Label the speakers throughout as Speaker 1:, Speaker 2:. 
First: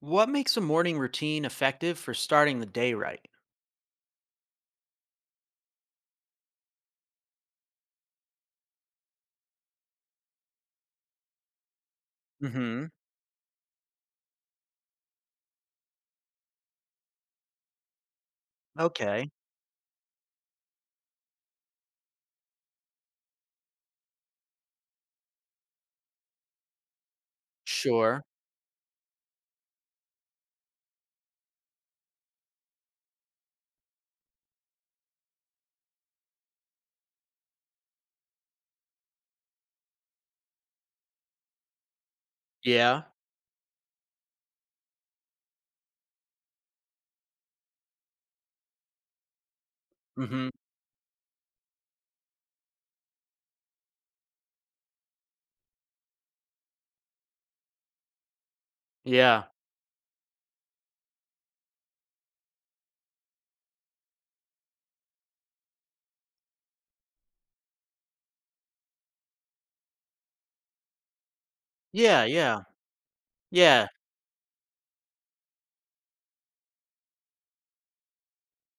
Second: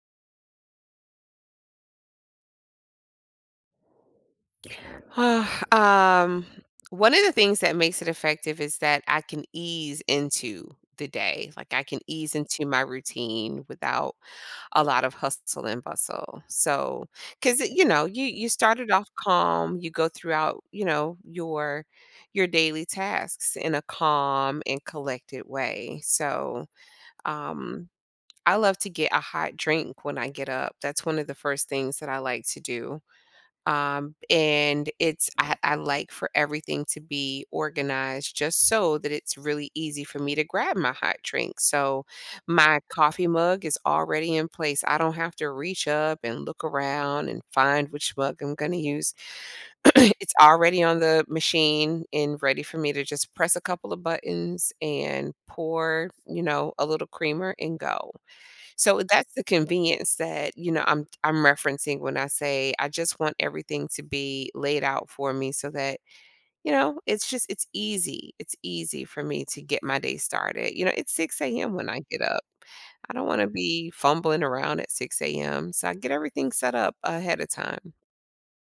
Speaker 1: What makes a morning routine effective for starting the day right?
Speaker 2: Ah, um, one of the things that makes it effective is that I can ease into the day. Like I can ease into my
Speaker 1: Mhm.
Speaker 2: routine without a lot of hustle and bustle. So, cuz you know, you started off
Speaker 1: Okay.
Speaker 2: calm, you go throughout, you know, your daily tasks in a calm and collected way. So, um
Speaker 1: Sure.
Speaker 2: I love to get a hot drink when I get up. That's one of the first things that I like to do. I like for everything to be organized just so that it's really easy for me to grab my hot drink. So my
Speaker 1: Yeah.
Speaker 2: coffee mug is already in place. I don't have to reach up and look around and find which mug I'm going to use. It's
Speaker 1: Mhm.
Speaker 2: already on the machine and ready for me to just press a couple of buttons and pour, you know, a little creamer and go. So that's the
Speaker 1: Yeah.
Speaker 2: convenience that, you know, I'm referencing when I say I just want everything to be laid out for me so that, you know, it's easy. It's easy for me to get my day started. You know, it's 6 a.m. when I get
Speaker 1: Yeah,
Speaker 2: up.
Speaker 1: yeah.
Speaker 2: I don't want to
Speaker 1: Yeah.
Speaker 2: be fumbling around at 6 AM. So I get everything set up ahead of time.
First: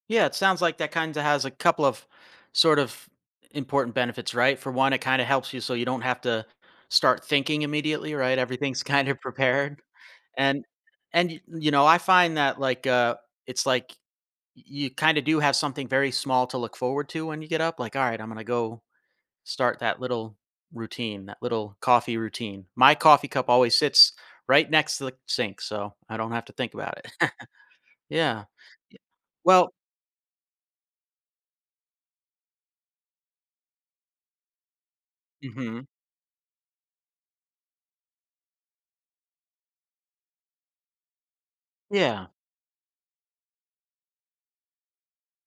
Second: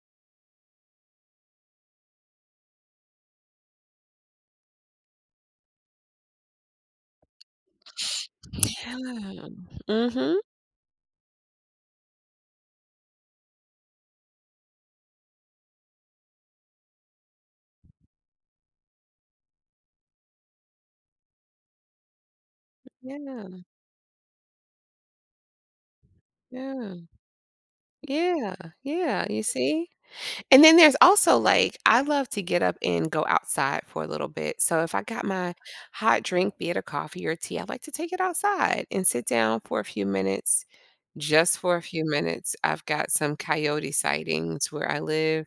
Speaker 1: Yeah, it sounds like that kinda has a couple of sort of important benefits, right? For one, it kinda helps you so you don't have to start thinking immediately, right? Everything's
Speaker 2: Yeah.
Speaker 1: kind of prepared.
Speaker 2: Mhm.
Speaker 1: And and y you know, I find that, it's like you kinda do have something very small to look forward to when you get up, like, "Alright, I'm gonna go start that little routine, that little coffee routine. My
Speaker 2: Yeah.
Speaker 1: coffee cup always sits right next to the sink, so I don't have to think
Speaker 2: Yeah.
Speaker 1: about it." Yeah.
Speaker 2: Yeah.
Speaker 1: Y
Speaker 2: Yeah. You
Speaker 1: well
Speaker 2: see? And then there's also, like, I love to get up and go outside for a little bit. So if I got my
Speaker 1: Mhm.
Speaker 2: hot drink, be it a coffee or tea, I like to take it outside and sit down for a few minutes, just for a few
Speaker 1: Yeah.
Speaker 2: minutes. I've got some coyote sightings where I live,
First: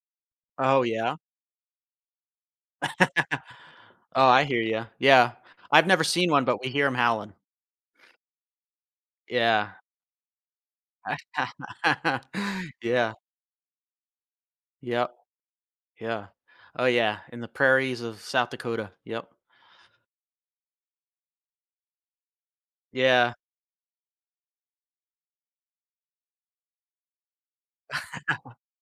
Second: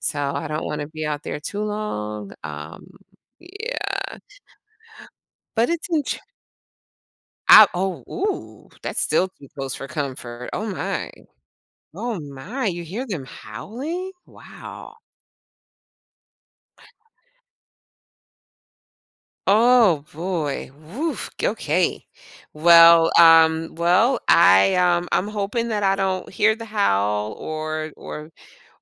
Speaker 2: so I don't
Speaker 1: Oh,
Speaker 2: wanna be
Speaker 1: yeah.
Speaker 2: out there too long. Yeah,
Speaker 1: Oh, I hear you. Yeah.
Speaker 2: but
Speaker 1: I've
Speaker 2: it's
Speaker 1: never
Speaker 2: enj
Speaker 1: seen one, but we hear them howling.
Speaker 2: I oh, ooh, that's still too
Speaker 1: Yeah.
Speaker 2: close for comfort. Oh my. Oh my, you hear
Speaker 1: Yeah.
Speaker 2: them howling? Wow.
Speaker 1: Yep. Yeah. Oh, yeah. In the prairies of South Dakota. Yep.
Speaker 2: Oh boy. Woof. Okay. Well,
Speaker 1: Yeah.
Speaker 2: um, well, I um I'm hoping that I don't hear the howl or or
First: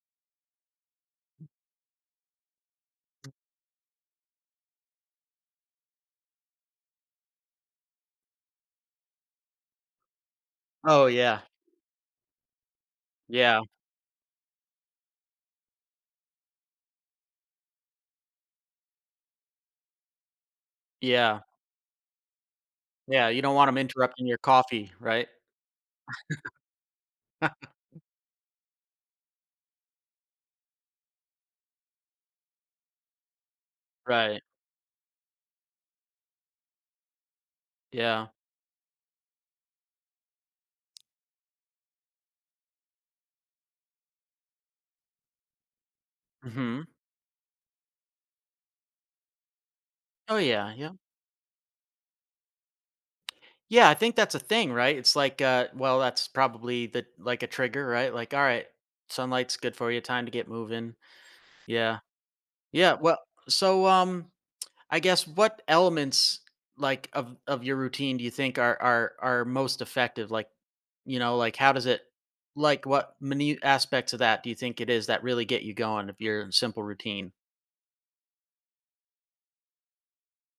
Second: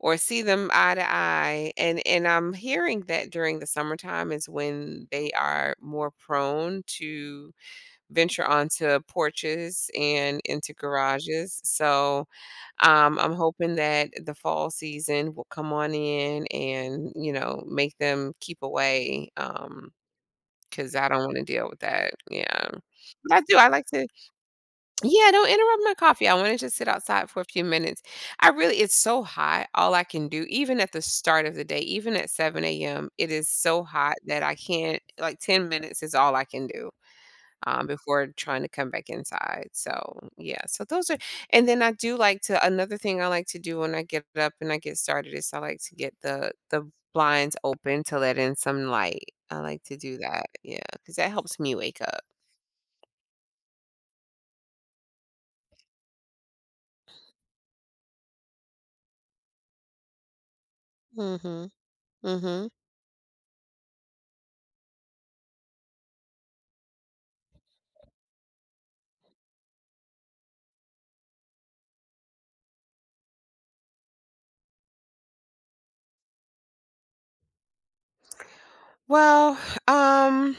Speaker 2: or see them eye to eye. And I'm hearing that during the summertime is when they are more prone to venture onto porches and into
Speaker 1: Oh, yeah.
Speaker 2: garages. So I'm
Speaker 1: Yeah.
Speaker 2: hoping that the fall season will come on in and, you know, make them keep away. 'Cause I don't
Speaker 1: Yeah.
Speaker 2: wanna deal with that, yeah.
Speaker 1: Yeah.
Speaker 2: But I
Speaker 1: You don't
Speaker 2: do,
Speaker 1: want
Speaker 2: I
Speaker 1: want them
Speaker 2: like to.
Speaker 1: interrupting your coffee, right?
Speaker 2: Yeah, don't interrupt my coffee, I wanna just sit outside for a few minutes. I really it's so hot, all I can do, even at the start of the day, even at 7 a.m., it is so hot
Speaker 1: Right.
Speaker 2: that I can't like, 10 minutes is all I can do before
Speaker 1: Yeah.
Speaker 2: trying to come back inside. So yeah, so those are, and then I do like to another thing I like to do when I get up and I get started is I like to get the
Speaker 1: Mhm.
Speaker 2: the blinds open to let in some light. I like to do
Speaker 1: Oh,
Speaker 2: that,
Speaker 1: yeah,
Speaker 2: yeah,
Speaker 1: yeah.
Speaker 2: because that helps me wake up.
Speaker 1: Yeah, I think that's a thing, right? It's well, that's probably the like a trigger, right? Like, all right, sunlight's good for you, time to get moving.
Speaker 2: Mm-hmm.
Speaker 1: Yeah.
Speaker 2: Mm-hmm.
Speaker 1: Yeah, so I guess what elements, like, of your routine do you think are most effective? Like, you know, like, how does it like, what many aspects of that do you think it is that really get you going if you're in simple routine?
Speaker 2: Well, um,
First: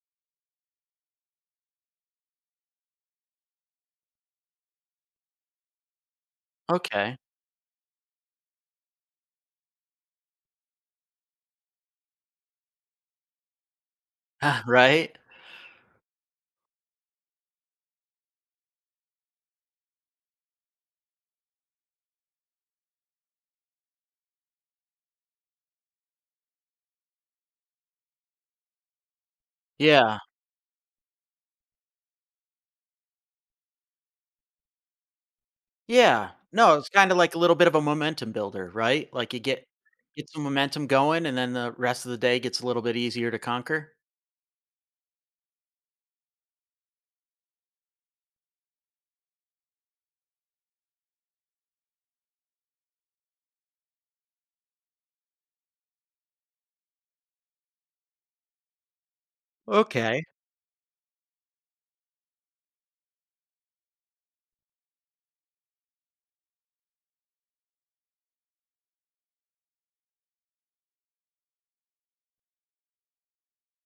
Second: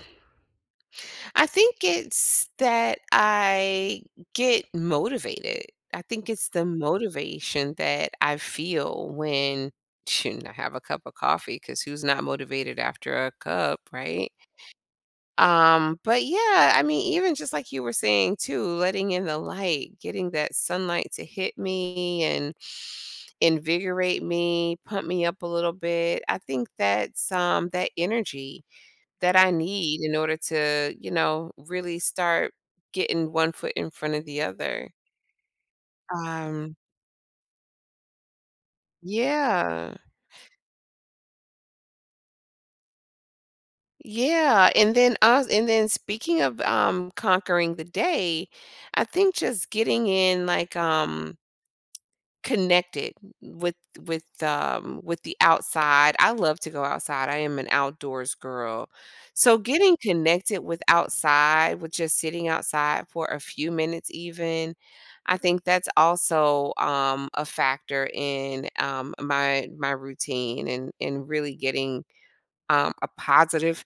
Speaker 2: I think it's that I get motivated. I think it's the
Speaker 1: Okay.
Speaker 2: motivation that I feel when shouldn't I have a cup of coffee because who's not motivated after a cup, right?
Speaker 1: Right?
Speaker 2: But yeah, I mean, even just like you were saying too, letting in the light, getting that sunlight to hit me and invigorate me, pump me up a little bit. I think that's that energy that I need in
Speaker 1: Yeah.
Speaker 2: order to, you know, really start getting one foot in front of the other.
Speaker 1: Yeah. No,
Speaker 2: Um,
Speaker 1: it's kinda like a little bit of a momentum builder, right? Like you get
Speaker 2: yeah.
Speaker 1: get some momentum going, and then the rest of the day gets a little bit easier to conquer?
Speaker 2: Yeah, and then speaking of, conquering the day, I think just getting in, like, connected with with the outside. I love to go outside. I am an outdoors girl. So getting
Speaker 1: Okay.
Speaker 2: connected with outside, with just sitting outside for a few minutes even, I think that's also a factor in my my routine and really getting a positive,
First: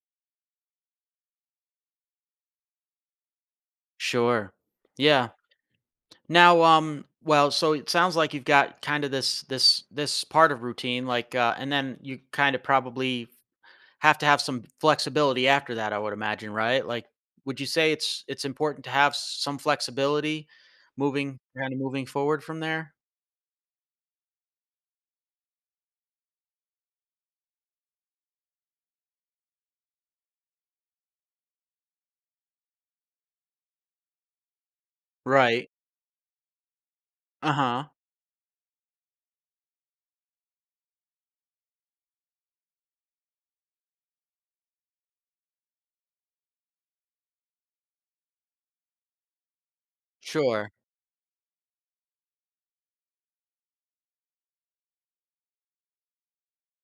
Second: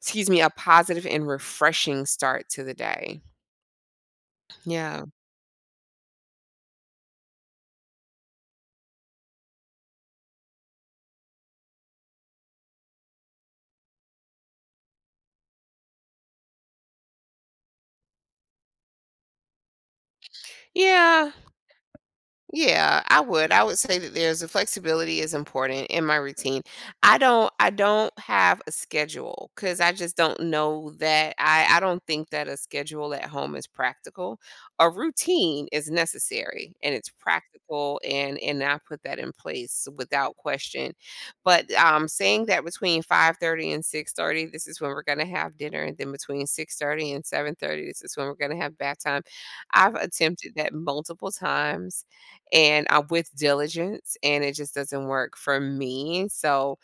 Speaker 2: excuse me, a positive and refreshing start to the day.
Speaker 1: Sure.
Speaker 2: Yeah.
Speaker 1: Yeah. Now, so it sounds like you've got kinda this part of routine, and then you kinda probably have to have some flexibility after that, I would imagine, right? Like, would you say it's important to have some flexibility
Speaker 2: Yeah,
Speaker 1: moving kinda moving forward from there?
Speaker 2: Yeah, I would. I would say that there's a flexibility is important in my routine. I don't have a schedule because I just don't know that I don't think that a schedule at home is practical. A routine
Speaker 1: Right.
Speaker 2: is necessary and it's
Speaker 1: Uh-huh.
Speaker 2: practical and I put that in place without question. But saying that between 5:30 and 6:30, this is when we're gonna have dinner, and then between 6:30 and 7:30, this is when we're gonna have bath time. I've attempted
Speaker 1: Sure.
Speaker 2: that multiple times and I'm with diligence, and it just doesn't work for me. So,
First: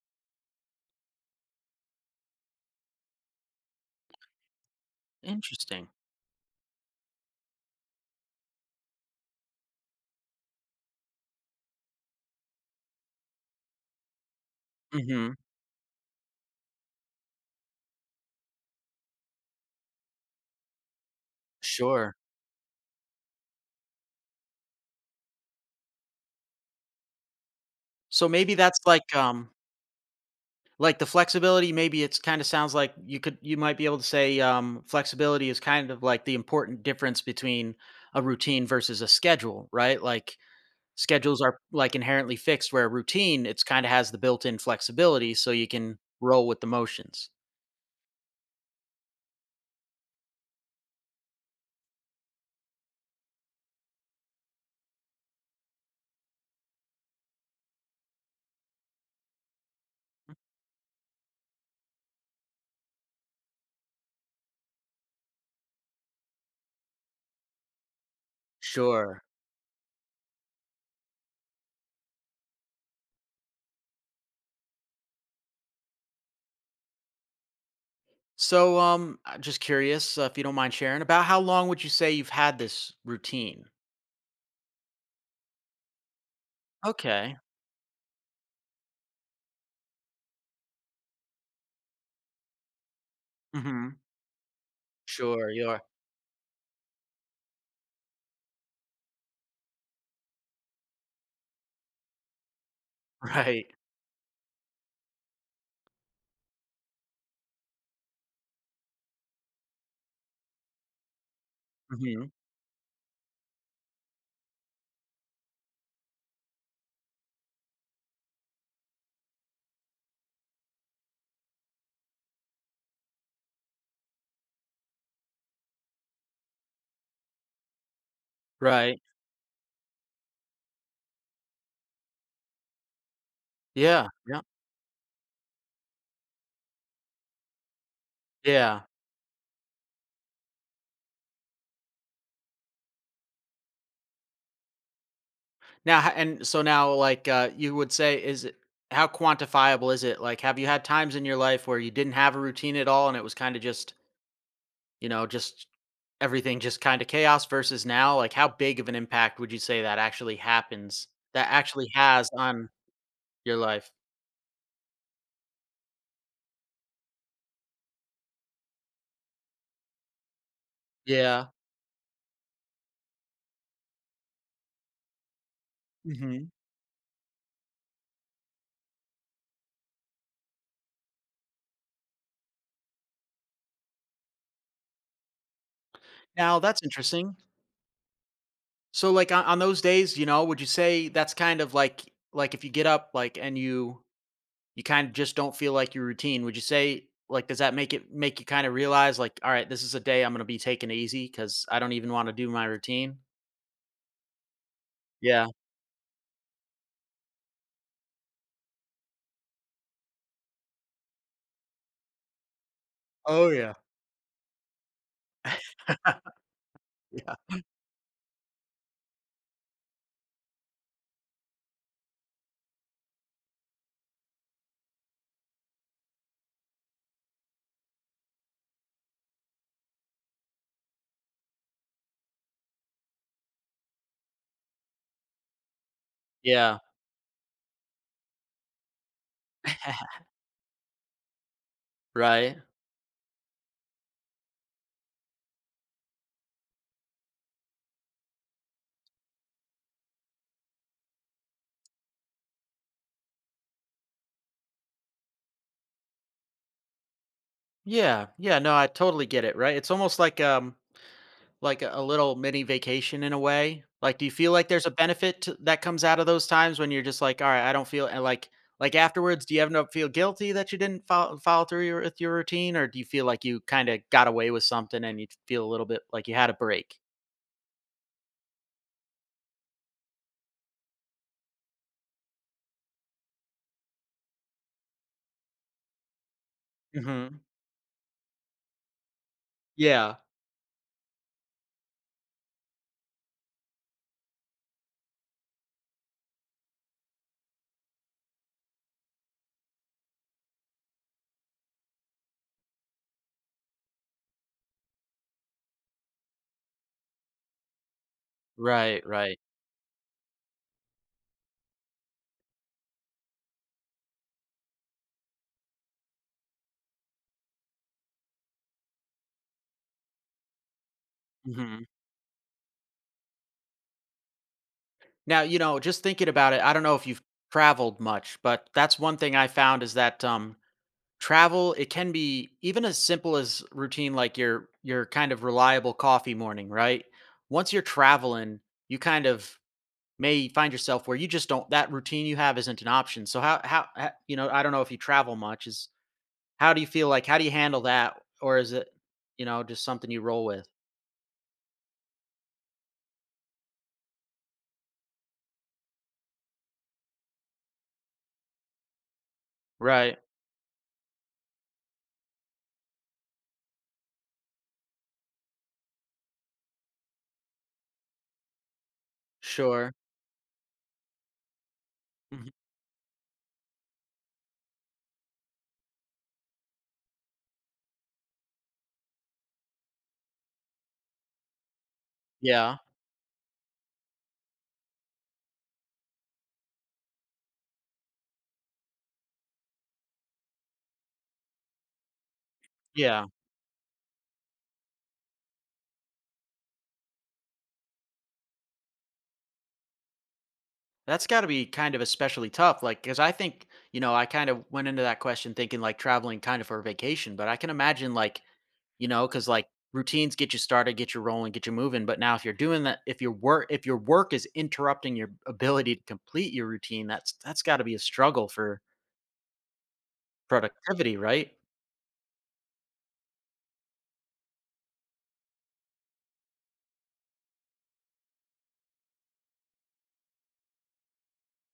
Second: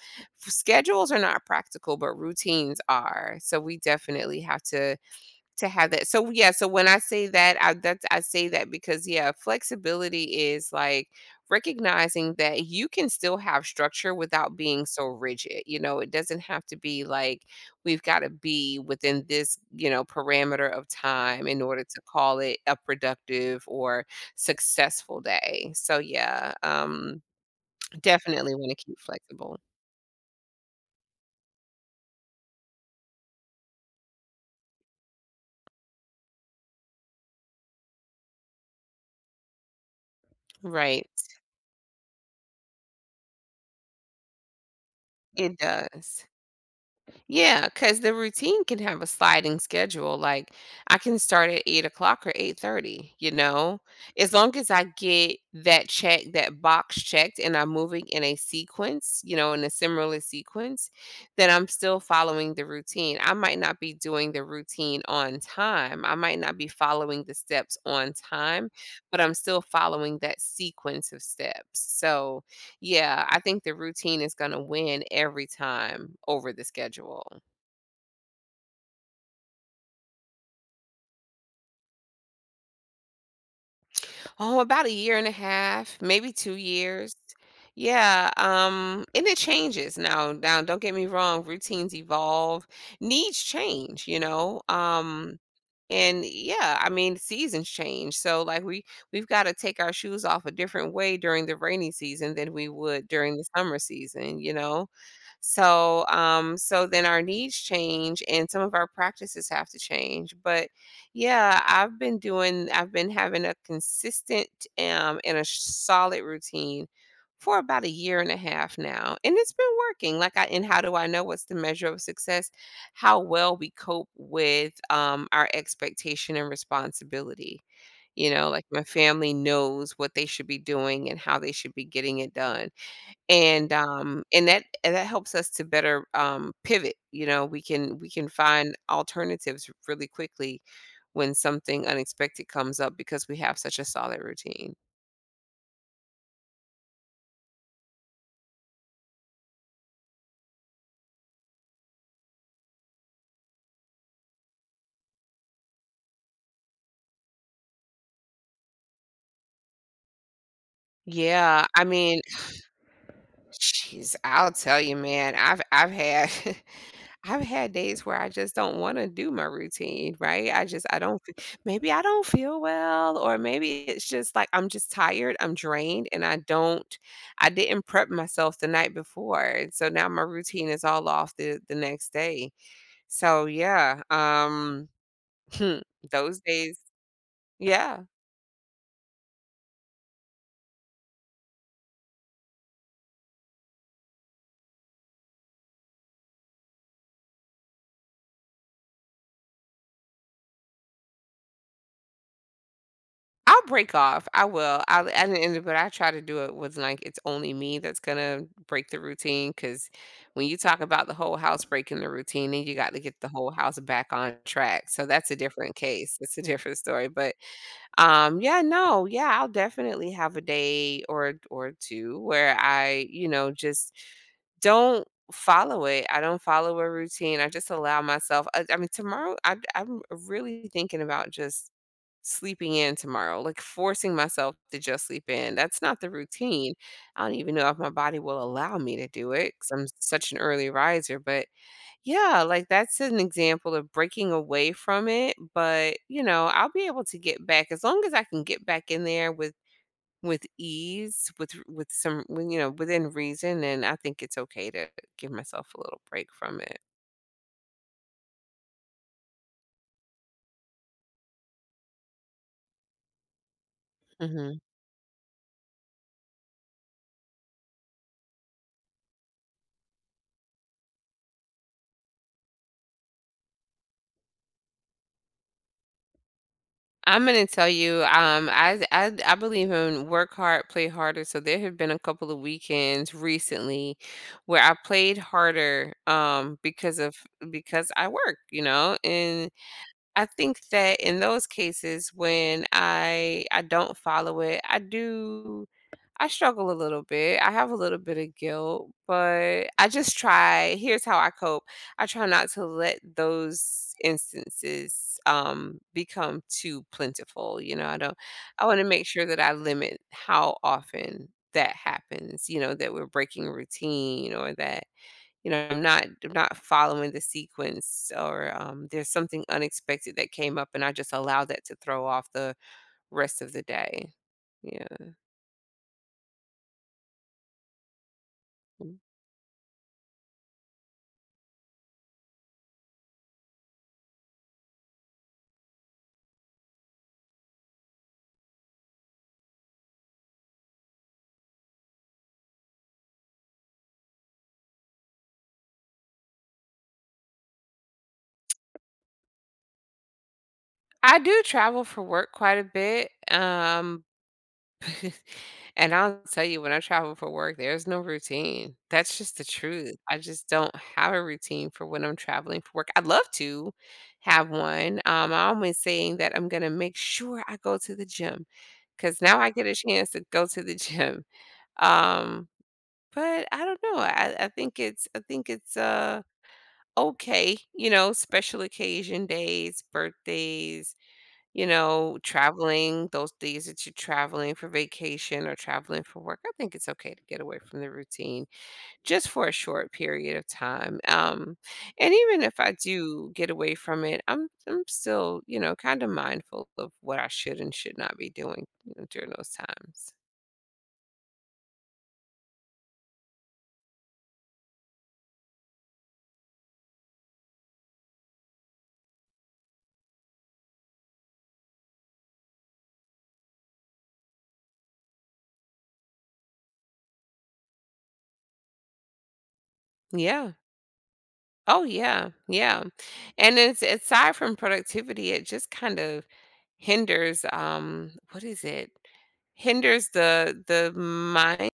Speaker 2: schedules are not practical, but routines are. So, we definitely have to
Speaker 1: Interesting.
Speaker 2: have that so, yeah, so when I say that, I say that because, yeah, flexibility is, like, recognizing that you can still have structure without being so
Speaker 1: Mhm.
Speaker 2: rigid, you know? It doesn't have to be, like, we've gotta be within this, you know, parameter of time in order to
Speaker 1: Sure.
Speaker 2: call it a productive or successful day. So, yeah,
Speaker 1: So maybe
Speaker 2: definitely wanna
Speaker 1: that's
Speaker 2: keep flexible.
Speaker 1: like the flexibility, maybe it's kinda sounds like you could you might be able to say, flexibility is kind of like the important difference between a routine versus a schedule, right? Like,
Speaker 2: Right.
Speaker 1: schedules are, like, inherently fixed, where a routine, it's kinda has the built-in flexibility so
Speaker 2: It
Speaker 1: you can
Speaker 2: does.
Speaker 1: roll with the motions.
Speaker 2: Yeah, because the routine can have a sliding schedule. Like I can start at 8 o'clock or 8:30. You know, as long as I get that check, that box checked, and I'm moving in a sequence, you know, in a similar sequence, then I'm still following the routine. I might not be doing the routine on time. I might not be following the steps on time, but
Speaker 1: Sure.
Speaker 2: I'm still following that sequence of steps. So yeah, I think the routine is gonna win every time over the schedule.
Speaker 1: Just curious, if you don't mind sharing, about how long would you say you've had this routine?
Speaker 2: Oh, about a year and a half, maybe 2 years.
Speaker 1: Okay.
Speaker 2: Yeah, and it changes now don't get me wrong, routines evolve, needs
Speaker 1: Mhm.
Speaker 2: change, you know?
Speaker 1: Sure, you're
Speaker 2: And yeah, I mean, seasons change. So like we've gotta take our shoes off a different way during the rainy season than we would during the
Speaker 1: Right.
Speaker 2: summer season, you know? So, so then our needs change and some of our practices have to change. But yeah,
Speaker 1: Mhm.
Speaker 2: I've been having a consistent and a solid routine for about a year and a half now. And it's been working. And how do I know what's the measure of success? How well we cope with our expectation and responsibility. You know, like my
Speaker 1: Right.
Speaker 2: family knows what they should be doing and how they should be getting it done
Speaker 1: Yeah, yeah,
Speaker 2: and that helps us to better, pivot, you know, we can find
Speaker 1: yeah.
Speaker 2: alternatives really quickly when something unexpected comes up because we have such a solid routine.
Speaker 1: Now ho and so now, you would say is it how quantifiable is it? Like, have you had times in your life where you didn't have a routine at all and it was kinda just, you know, just everything just kinda chaos versus now? Like, how big of an impact would you say that actually happens that
Speaker 2: Yeah, I
Speaker 1: actually
Speaker 2: mean,
Speaker 1: has on your life?
Speaker 2: jeez, I'll tell you, man, I've had I've had days where I just don't wanna do my routine, right? I just I don't
Speaker 1: Yeah.
Speaker 2: f maybe I don't feel well, or maybe it's just, like, I'm just tired, I'm drained, and I
Speaker 1: Mhm.
Speaker 2: don't I didn't prep myself the night before, and so now my routine is all off the next day. So, yeah, those
Speaker 1: Now
Speaker 2: days
Speaker 1: that's interesting.
Speaker 2: yeah.
Speaker 1: So, like, on those days, you know, would you say that's kind of like if you get up, like, and you kind of just don't feel like your routine. Would you say like does that make it make you kind of realize like, all right, this is a day I'm gonna be taking it easy because I don't even want to do my routine?
Speaker 2: I'll break off. I will. I'll at the
Speaker 1: Yeah.
Speaker 2: end but I try to do it with like it's only me that's gonna break the routine. Cause when you talk about the whole house breaking the routine, then you got to get the
Speaker 1: Oh
Speaker 2: whole
Speaker 1: yeah.
Speaker 2: house back on track. So that's a different case. It's a different story.
Speaker 1: Yeah.
Speaker 2: But yeah, no, yeah, I'll definitely have a day or two where I, you know, just don't follow it. I don't follow a routine. I just allow myself. I mean, tomorrow, I'm really thinking about just sleeping in tomorrow, like forcing myself to just sleep in. That's not the routine.
Speaker 1: Yeah.
Speaker 2: I don't even know if my body will allow me to do it because I'm such an early riser. But yeah,
Speaker 1: Right.
Speaker 2: like that's an example of breaking away from it. But you know, I'll be able to get back as long as I can get back in there with ease, you know within reason. And I think it's okay to give myself a little break from it.
Speaker 1: Yeah. Yeah. No, I totally get it. Right. It's almost like like a little mini vacation in a way? Like, do you feel
Speaker 2: Mm-hmm.
Speaker 1: like there's a benefit to that comes out of those times when you're just like, "Alright, I don't feel," and like afterwards, do you ever not feel guilty that you didn't follow through your with your routine, or do you feel like you kinda got away with something and you feel a little bit like you had a break?
Speaker 2: I'm gonna tell you, I believe in work hard, play harder. So there have been a couple of weekends recently where I played harder, because of
Speaker 1: Mhm.
Speaker 2: because I work, you know. And
Speaker 1: Yeah.
Speaker 2: I think that in those cases when I don't follow it, I struggle a little bit. I have a little bit of guilt, but I just try here's how I cope. I try not to let those instances, become too plentiful, you know, I don't I wanna
Speaker 1: Right,
Speaker 2: make sure
Speaker 1: right.
Speaker 2: that I limit how often that happens, you know, that we're breaking routine or that, you know, I'm not following the sequence or, there's something unexpected that came up and I just allow that to
Speaker 1: Mhm.
Speaker 2: throw off the rest of the day. Yeah.
Speaker 1: Now, you know, just thinking about it, I don't know if you've traveled much, but that's one thing I found is that, travel, it can be even as simple as routine like your kind of reliable coffee morning, right? Once you're traveling, you kind of may find yourself where you just don't that routine you have isn't an option. So how, you know, I don't know if you travel much is how do you feel like how do you handle that, or is it, you know, just something you roll with?
Speaker 2: I do travel for work quite a bit, and I'll tell you, when I travel for work, there's no routine. That's just the truth.
Speaker 1: Right.
Speaker 2: I just don't have a routine for when I'm traveling for work. I'd love to have one. I'm always saying that I'm gonna make sure I go to the gym because now I get a
Speaker 1: Sure.
Speaker 2: chance to go to the gym. Um,
Speaker 1: Mhm.
Speaker 2: but I don't know. I think it's, okay, you know, special occasion days, birthdays, you know,
Speaker 1: Yeah.
Speaker 2: traveling, those days that you're traveling for vacation or traveling for work, I think it's okay to get away from the routine just for a short period of time. And even if I
Speaker 1: Yeah.
Speaker 2: do get away from it, I'm still, you know, kind of mindful of what I should and should not be doing, you know, during those times.
Speaker 1: That's got to be kind of especially tough. Like, because I think, you know, I kind of went into that question thinking like traveling kind of for a vacation, but I can imagine like you know because like routines get you started, get you rolling, get you moving, but now if you're doing that, if your work is interrupting your ability to complete your routine, that's got to be a struggle for
Speaker 2: Yeah.
Speaker 1: productivity, right?
Speaker 2: Oh yeah. Yeah. And it's aside from productivity, it just kind of hinders what is it? Hinders the mind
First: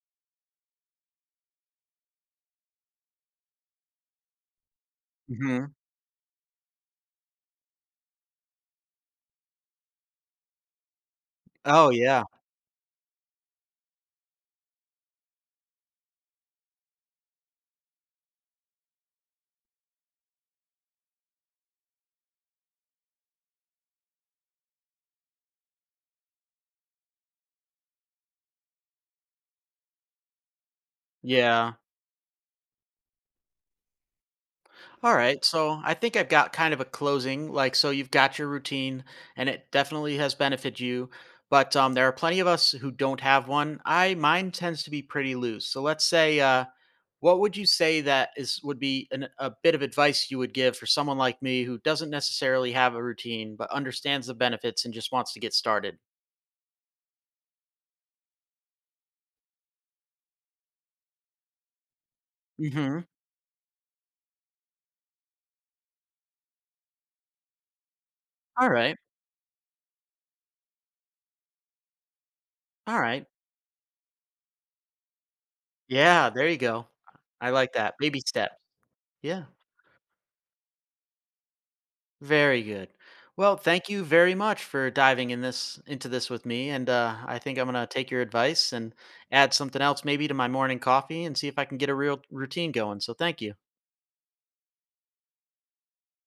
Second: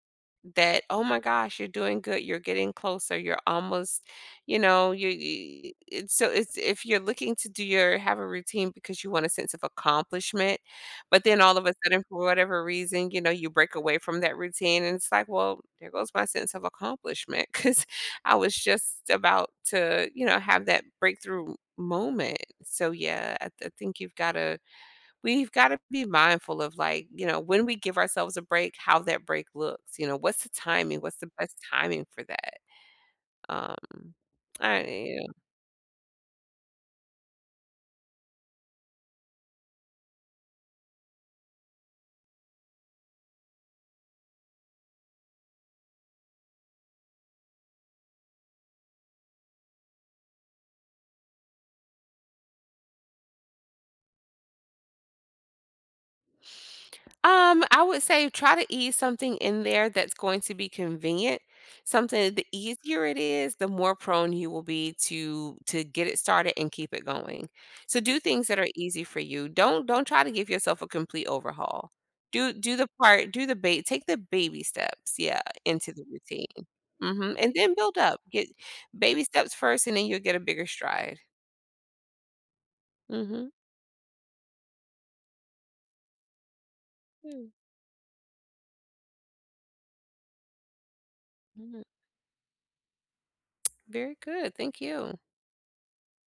Speaker 2: that oh my gosh, you're doing good, you're getting closer, you're almost, you know, you,
Speaker 1: Hmm.
Speaker 2: you it's so it's if you're looking to do your have a routine because you want a sense of accomplishment, but then all of a
Speaker 1: Oh
Speaker 2: sudden for
Speaker 1: yeah.
Speaker 2: whatever reason, you know, you break away from that routine and it's like, well, there goes my sense of accomplishment cuz I was just about to, you know, have that breakthrough moment. So yeah, I think you've got to We've gotta be mindful of, like, you know, when we give ourselves a break, how that break looks, you know, what's the timing? What's the best
Speaker 1: Yeah.
Speaker 2: timing for that? Um,
Speaker 1: all
Speaker 2: I
Speaker 1: right so I think I've got kind of a closing, like, so you've got your routine and it definitely has benefited you, but there are plenty of us who don't have one. I mine tends to be pretty loose, so let's say, what would you say that is would be a bit of advice you would give for someone like me who doesn't necessarily have a routine but understands the benefits and just wants to get started?
Speaker 2: I would say try to ease something in there that's going to be convenient. Something the
Speaker 1: Mhm.
Speaker 2: easier it is, the more prone you will be to get it started and keep it going. So do things that
Speaker 1: All
Speaker 2: are
Speaker 1: right.
Speaker 2: easy for you. Don't try to give yourself a complete overhaul. Do the
Speaker 1: All right.
Speaker 2: part, do the bait, take the baby steps, yeah, into the
Speaker 1: Yeah, there you
Speaker 2: routine.
Speaker 1: go.
Speaker 2: Hmm.
Speaker 1: I
Speaker 2: And
Speaker 1: like
Speaker 2: then
Speaker 1: that.
Speaker 2: build
Speaker 1: Baby
Speaker 2: up. Get
Speaker 1: steps.
Speaker 2: baby
Speaker 1: Yeah.
Speaker 2: steps first and then you'll get a bigger stride.
Speaker 1: Very good.
Speaker 2: Mm-hmm.
Speaker 1: Well, thank you very much for diving in this into this with me, and I think I'm going to take your advice and add something else maybe to my morning coffee and see if I can get a real routine going. So thank you.
Speaker 2: Very good. Thank you.